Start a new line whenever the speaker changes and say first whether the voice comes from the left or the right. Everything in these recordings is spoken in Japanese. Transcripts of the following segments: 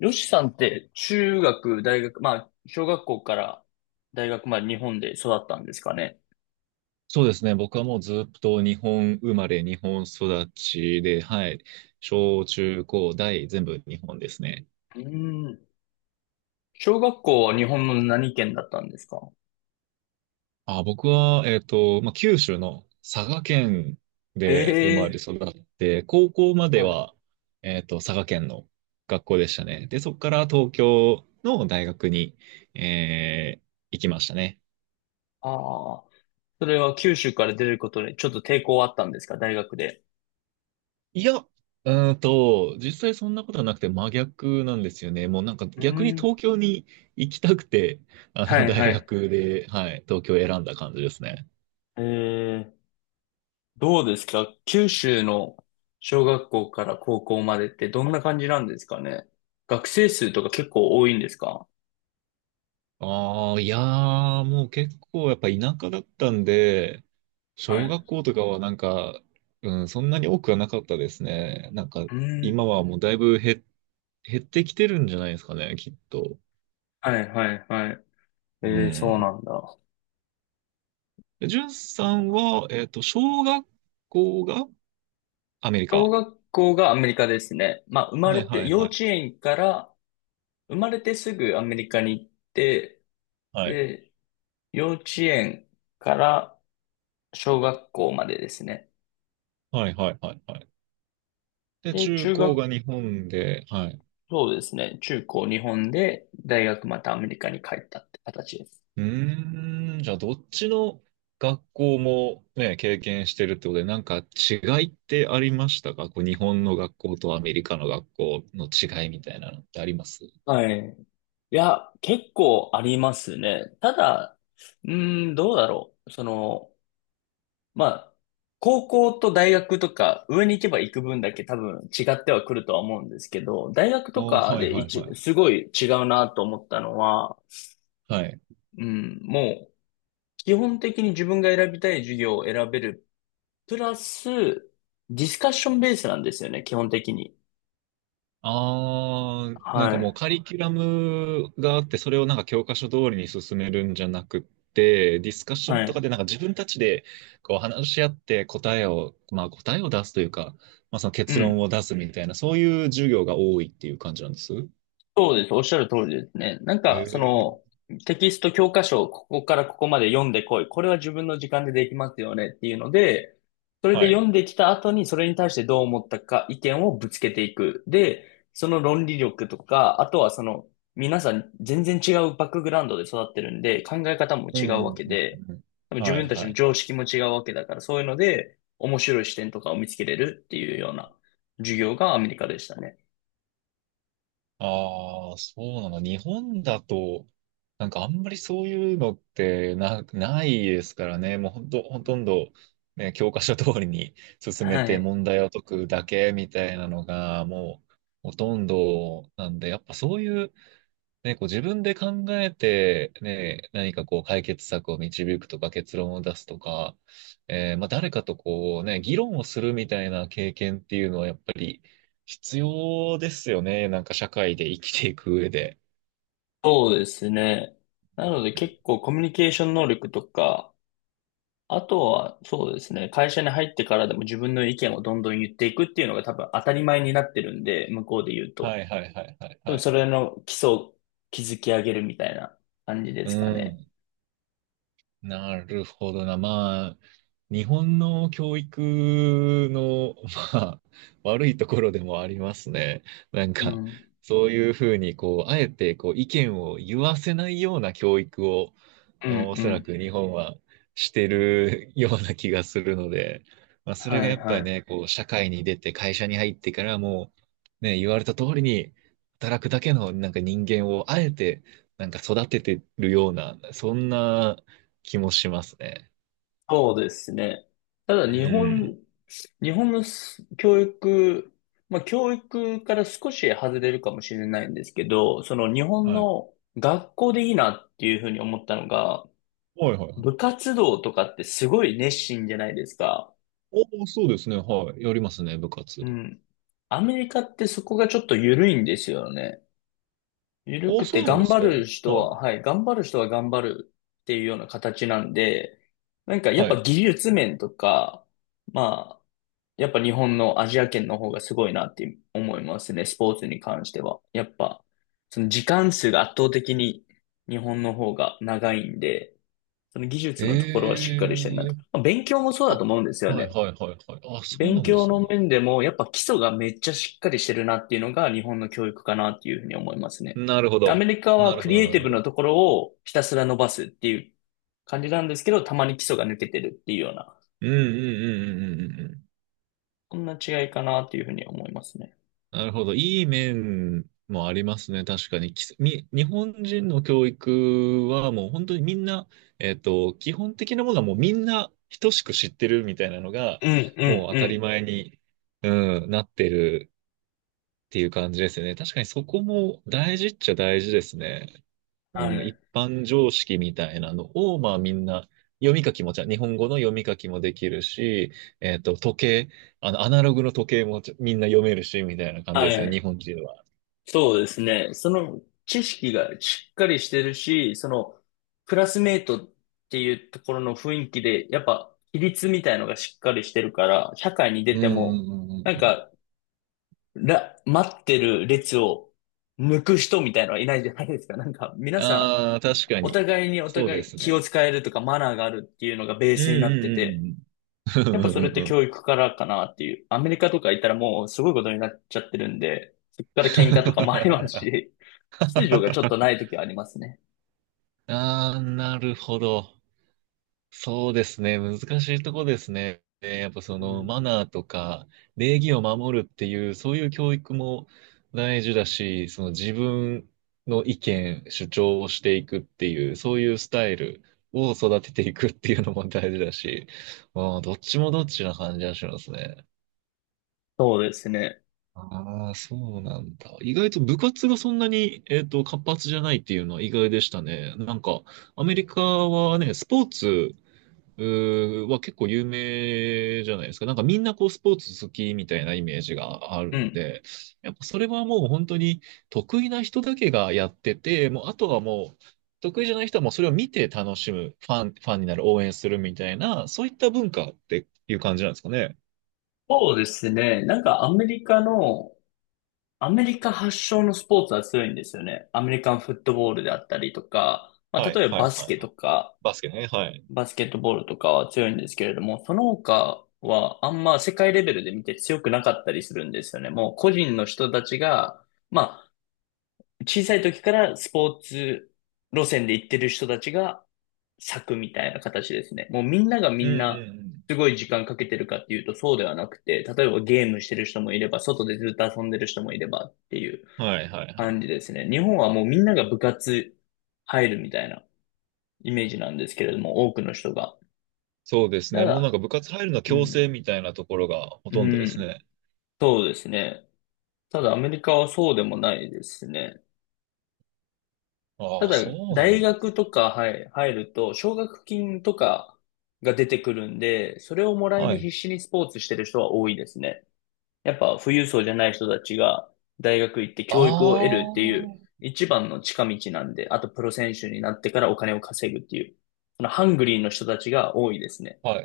left: よしさんって中学、大学、小学校から大学まで日本で育ったんですかね。
right: そうですね。僕はもうずっと日本生まれ、日本育ちで、はい。小中高大全部日本ですね。
left: うーん。小学校は日本の何県だったんですか？
right: あ、僕は、まあ、九州の佐賀県
left: へ
right: で生まれ
left: え。
right: 育って、高校まで
left: はい。
right: は、佐賀県の学校でしたね。で、そこから東京の大学に、えー行きましたね。
left: ああ。それは九州から出ることでちょっと抵抗あったんですか、大学で。
right: いや、実際そんなことはなくて真逆なんですよね。もうなんか
left: うー
right: 逆に東
left: ん。
right: 京に行きたくて、あ
left: は
right: の
left: いは
right: 大
left: い。
right: 学で、はい、東京を選んだ感じですね。
left: ええ。どうですか、九州の小学校から高校までってどんな感じなんですかね。学生数とか結構多いんですか？
right: ああ、いやー、もう結構やっぱ田舎だったんで、
left: はい。
right: 小
left: う
right: 学校とかはなんか、うん、そんなに多くはなかったですね。なんか
left: ーん。
right: 今はもうだいぶ減ってきてるんじゃないですかね、きっと。
left: はいはいはい。
right: う
left: ええ、そうな
right: ん。
left: んだ。
right: で、んさんは、小学校がアメリ
left: 小
right: カ。
left: 学校がアメリカですね。まあ、生ま
right: は
left: れ
right: い
left: て、
right: はい
left: 幼
right: はい。
left: 稚園から、生まれてすぐアメリカに行って、
right: はい。
left: で、幼稚園から小学校までですね。
right: はいはいはいはい。で、
left: で、
right: 中
left: 中
right: 高が
left: 学、
right: 日本で、はい。
left: そうですね。中高日本で、大学またアメリカに帰ったって形です。
right: うーん、じゃあどっちの学校もね、経験してるってことで、なんか違いってありましたか、こう日本の学校とアメリカの学校の違いみたいなのってあります？
left: はい。いや、結構ありますね。ただ、うーん、どうだろう。その、まあ、高校と大学とか、上に行けば行く分だけ多分違ってはくるとは思うんですけど、大学
right: ああ
left: と
right: ー、
left: か
right: はい
left: で
right: はい
left: 一、
right: はい。
left: すごい違うなと思ったのは、うん、もう、基本的に自分が選びたい授業を選べる。プラス、ディスカッションベースなんですよね、基本的に。
right: ああ、なん
left: は
right: かもう
left: い。
right: カリキュラムがあって、それをなんか教科書通りに進めるんじゃなくって、ディスカッショ
left: は
right: ンと
left: い。
right: かでなんか自分たちでこう話し合って答えを、まあ答えを出すというか、まあその
left: う
right: 結
left: ん。
right: 論を出すみたいな、そういう授業が多いっていう感じなんです。へ
left: そうです。おっしゃる通りですね。なんか、そ
right: え、
left: の、テキスト教科書、ここからここまで読んでこい。これは自分の時間でできますよねっていうので、それで
right: はい。
left: 読んできた後に、それに対してどう思ったか、意見をぶつけていく。で、その論理力とか、あとはその、皆さん全然違うバックグラウンドで育ってるんで、考え方も
right: うん
left: 違う
right: う
left: わ
right: ん
left: け
right: うん
left: で、
right: うん。
left: 多分自
right: は
left: 分
right: い
left: たち
right: は
left: の
right: いは
left: 常
right: い。
left: 識も違うわけだから、そういうので、面白い視点とかを見つけれるっていうような授業がアメリカでしたね。
right: ああ、そうなの。日本だと、なんかあんまりそういうのってないですからね。もうほんと、ほとんど、ね、教科書通りに進め
left: は
right: て
left: い。
right: 問題を解くだけみたいなのが、もうほとんどなんで、やっぱそういうね、こう自分で考えて、ね、何かこう解決策を導くとか結論を出すとか、まあ、誰かとこうね、議論をするみたいな経験っていうのはやっぱり必要ですよね。なんか社会で生きていく上で。
left: そうですね。なので結構コミュニケーション能力とか、あとはそうですね、会社に入ってからでも自分の意見をどんどん言っていくっていうのが多分当たり前になってるんで、向こうで言う
right: は
left: と。
right: いはいはいはい
left: 多分
right: はい。
left: それの基礎を築き上げるみたいな感じで
right: う
left: すかね。
right: ん。なるほどな。まあ、日本の教育の、まあ、悪いところでもありますね。なん
left: う
right: か、
left: ん。
right: そういうふうに、こう、あえて、こう、意見を言わせないような教育を、
left: う
right: あ
left: んう
right: のおそらく
left: ん。
right: 日本はしてるような気がするので、まあ、それ
left: は
right: が
left: い
right: やっぱ
left: は
right: り
left: い。
right: ね、こう、社会に出て、会社に入ってからもね、言われた通りに、働くだけの、なんか人間を、あえて、なんか育ててるような、そんな、気もしますね。
left: そうですね。ただ
right: う
left: 日
right: ん。
left: 本、日本のす教育、まあ教育から少し外れるかもしれないんですけど、その日本
right: はい。
left: の学校でいいなっていうふうに思ったのが、
right: はいはいはい。
left: 部活動とかってすごい熱心じゃないですか。
right: お、そうですね。はい。やりますね、部活。
left: うん。アメリカってそこがちょっと緩いんですよね。緩
right: あ、
left: く
right: そ
left: て
right: うなんで
left: 頑
right: す
left: 張
right: か。は
left: る
right: い。
left: 人は、はい、頑張る人は頑張るっていうような形なんで、なんかやっ
right: は
left: ぱ
right: い。
left: 技術面とか、まあ、やっぱ日本のアジア圏の方がすごいなって思いますね、スポーツに関しては。やっぱ、その時間数が圧倒的に日本の方が長いんで、その技術のところは
right: え
left: しっかりしてるな
right: え
left: と。
right: ー、
left: まあ勉強もそう
right: あ、
left: だと思うんですよ
right: は
left: ね。
right: いはいはいはい。あ、そう
left: 勉
right: なんで
left: 強
right: す
left: の
right: ね。
left: 面でも、やっぱ基礎がめっちゃしっかりしてるなっていうのが日本の教育かなっていうふうに思いますね。
right: なるほ
left: アメ
right: ど。
left: リカ
right: な
left: は
right: る
left: ク
right: ほ
left: リ
right: ど、
left: エイ
right: な
left: ティ
right: るほ
left: ブ
right: ど。
left: なところをひたすら伸ばすっていう感じなんですけど、たまに基礎が抜けてるっていうような、
right: うんうんうんうんうんうんうん。
left: こんな違いかなっていうふうに思いますね。
right: なるほど。いい面もありますね。確かに。きみ、日本人の教育はもう本当にみんな、基本的なものはもうみんな等しく知ってるみたいなのが、
left: うん、うん、
right: もう当
left: う
right: たり
left: ん。
right: 前に、うん、なってるっていう感じですよね。確かにそこも大事っちゃ大事ですね。う
left: は
right: ん、一
left: い。
right: 般常識みたいなのを、まあみんな、読み書きもちゃん、日本語の読み書きもできるし、時計、あの、アナログの時計もちゃみんな読めるし、みたいな感じ
left: は
right: ですよ、日
left: い。
right: 本人は。
left: そうですね。その知識がしっかりしてるし、そのクラスメイトっていうところの雰囲気で、やっぱ比率みたいのがしっかりしてるから、社会に出
right: うん
left: て
right: う
left: も、
right: んう
left: な
right: ん
left: ん
right: うん、
left: から、待ってる列を抜く人みたいのはいないじゃないですか。なんか、皆さん、
right: ああ、確か
left: お
right: に。
left: 互いにお
right: そう
left: 互
right: で
left: い
right: す
left: 気を
right: ね。
left: 使えるとかマナーがあるっていうのがベー
right: うん
left: スになって
right: う
left: て、
right: んうんうん。
left: やっぱ
right: うん
left: そ
right: うん
left: れって
right: うんうん。
left: 教育からかなっていう。アメリカとか行ったらもうすごいことになっちゃってるんで、そこから喧嘩とかもありますし、秩序がちょっとない時はありますね。
right: ああ、なるほど。そうですね。難しいとこですね。やっぱそ
left: う
right: のマ
left: ん。
right: ナーとか礼儀を守るっていう、そういう教育も大事だし、その自分の意見、主張をしていくっていう、そういうスタイルを育てていくっていうのも大事だし、あー、どっちもどっちな感じがしますね。
left: そうですね。
right: ああ、そうなんだ。意外と部活がそんなに、活発じゃないっていうのは意外でしたね。なんか、アメリカはね、スポーツうは結構有名じゃないですか。なんかみんなこうスポーツ好きみたいなイメージがある
left: う
right: ん
left: ん。
right: で、やっぱそれはもう本当に得意な人だけがやってて、もうあとはもう得意じゃない人はもうそれを見て楽しむ、ファンになる、応援するみたいな、そういった文化っていう感じなんですかね。
left: そうですね。なんかアメリカの、アメリカ発祥のスポーツは強いんですよね。アメリカンフットボールであったりとか、まあ、
right: はい、
left: 例えば
right: はい、
left: バス
right: はい。
left: ケとか、
right: バスケね、はい。
left: バスケットボールとかは強いんですけれども、その他はあんま世界レベルで見て強くなかったりするんですよね。もう個人の人たちが、まあ、小さい時からスポーツ路線で行ってる人たちが咲くみたいな形ですね。もうみんなが
right: う
left: み
right: ん、
left: んな、
right: うん、
left: すごい時間かけてるかっていうとそうではなくて、例えばゲームしてる人もいれば、外でずっと遊んでる人もいればっていう
right: うん。はいはいはい。
left: 感じですね。日本はもうみんなが部活入るみたいなイメージなんですけれども、多くの人が。
right: そうです
left: た
right: ね。もうなん
left: だ、
right: か部活入るの
left: う
right: 強制
left: ん、
right: みたいなところがほ
left: う
right: とんどです
left: ん、
right: ね。
left: そうですね。ただアメリカはそうでもないですね。た
right: ああ、
left: だ、
right: そうな
left: 大
right: んです
left: 学
right: ね。
left: とか、はい、入ると、奨学金とかが出てくるんで、それをもらい
right: は
left: に必
right: い。
left: 死にスポーツしてる人は多いですね。やっぱ富裕層じゃない人たちが大学行って
right: あ
left: 教育を得るっていう
right: あ、
left: 一番の近道なんで、あとプロ選手になってからお金を稼ぐっていう、そのハングリーの人たちが多いですね。
right: はい。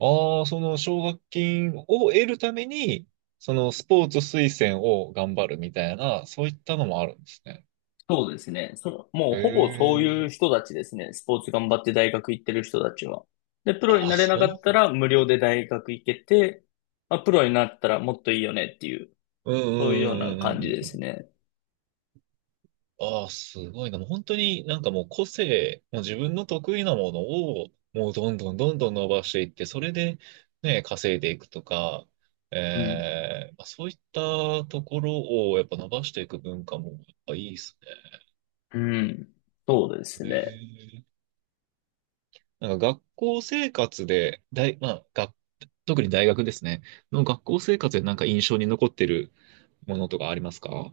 right: ああ、その奨学金を得るために、そのスポーツ推薦を頑張るみたいな、そういったのもあるんですね。
left: そうですね。その、もう
right: へ
left: ほぼそういう
right: え。
left: 人たちですね。スポーツ頑張って大学行ってる人たちは。で、プロに
right: ああ、
left: なれなかっ
right: そう
left: た
right: で
left: ら
right: す。
left: 無料で大学行けて、まあ、プロになったらもっといいよねっていう、
right: うんうん
left: そういうよ
right: う
left: うな
right: んう
left: 感
right: ん
left: じで
right: うんう
left: す
right: ん。
left: ね。
right: ああ、すごいな。もう本当になんかもう個性、もう自分の得意なものを、もうどんどんどんどん伸ばしていって、それでね、稼いでいくとか、え
left: うん。
right: まあそういったところをやっぱ伸ばしていく文化もやっぱいいですね。
left: うん。そうです
right: へ
left: ね。
right: え。なんか学校生活で、まあ、特に大学ですね。の学校生活でなんか印象に残ってるものとかありますか？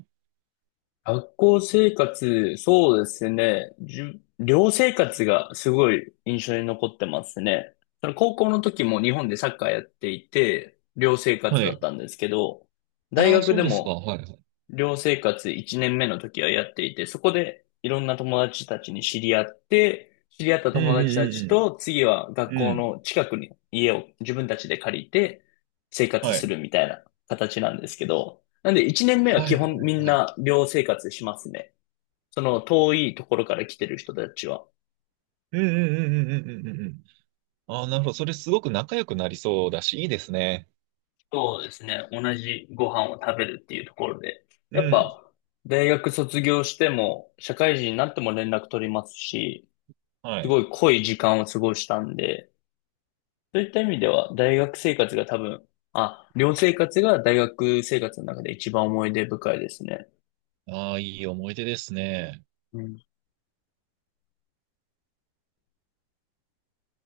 left: 学校生活、そうですね。じゅ寮生活がすごい印象に残ってますね。その高校の時も日本でサッカーやっていて、寮生活
right: は
left: だっ
right: い。
left: たんですけど、大
right: ああ、
left: 学
right: そう
left: で
right: ですか。
left: も
right: はいはい。
left: 寮生活1年目の時はやっていて、そこでいろんな友達たちに知り合って、知り合った
right: うん
left: 友達たち
right: うん
left: と次は学
right: うんうん。う
left: 校
right: ん。
left: の近くに家を自分たちで借りて生活
right: は
left: す
right: い。
left: るみたいな形なんですけど、なんで1年目は
right: は
left: 基
right: いはい
left: 本みん
right: はい。
left: な寮生活しますね。その遠いところから来てる人たちは。
right: うんうんうんうんうんうんうん。ああ、なるほど。それすごく仲良くなりそうだし、いいですね。
left: そうですね。同じご飯を食べるっていうところで。
right: う
left: やっ
right: ん。
left: ぱ大学卒業しても社会人になっても連絡取りますし、
right: は
left: す
right: い。
left: ごい濃い時間を過ごしたんで、そういった意味では大学生活が多分、あ、寮生活が大学生活の中で一番思い出深いですね。
right: ああ、いい思い出ですね。
left: うん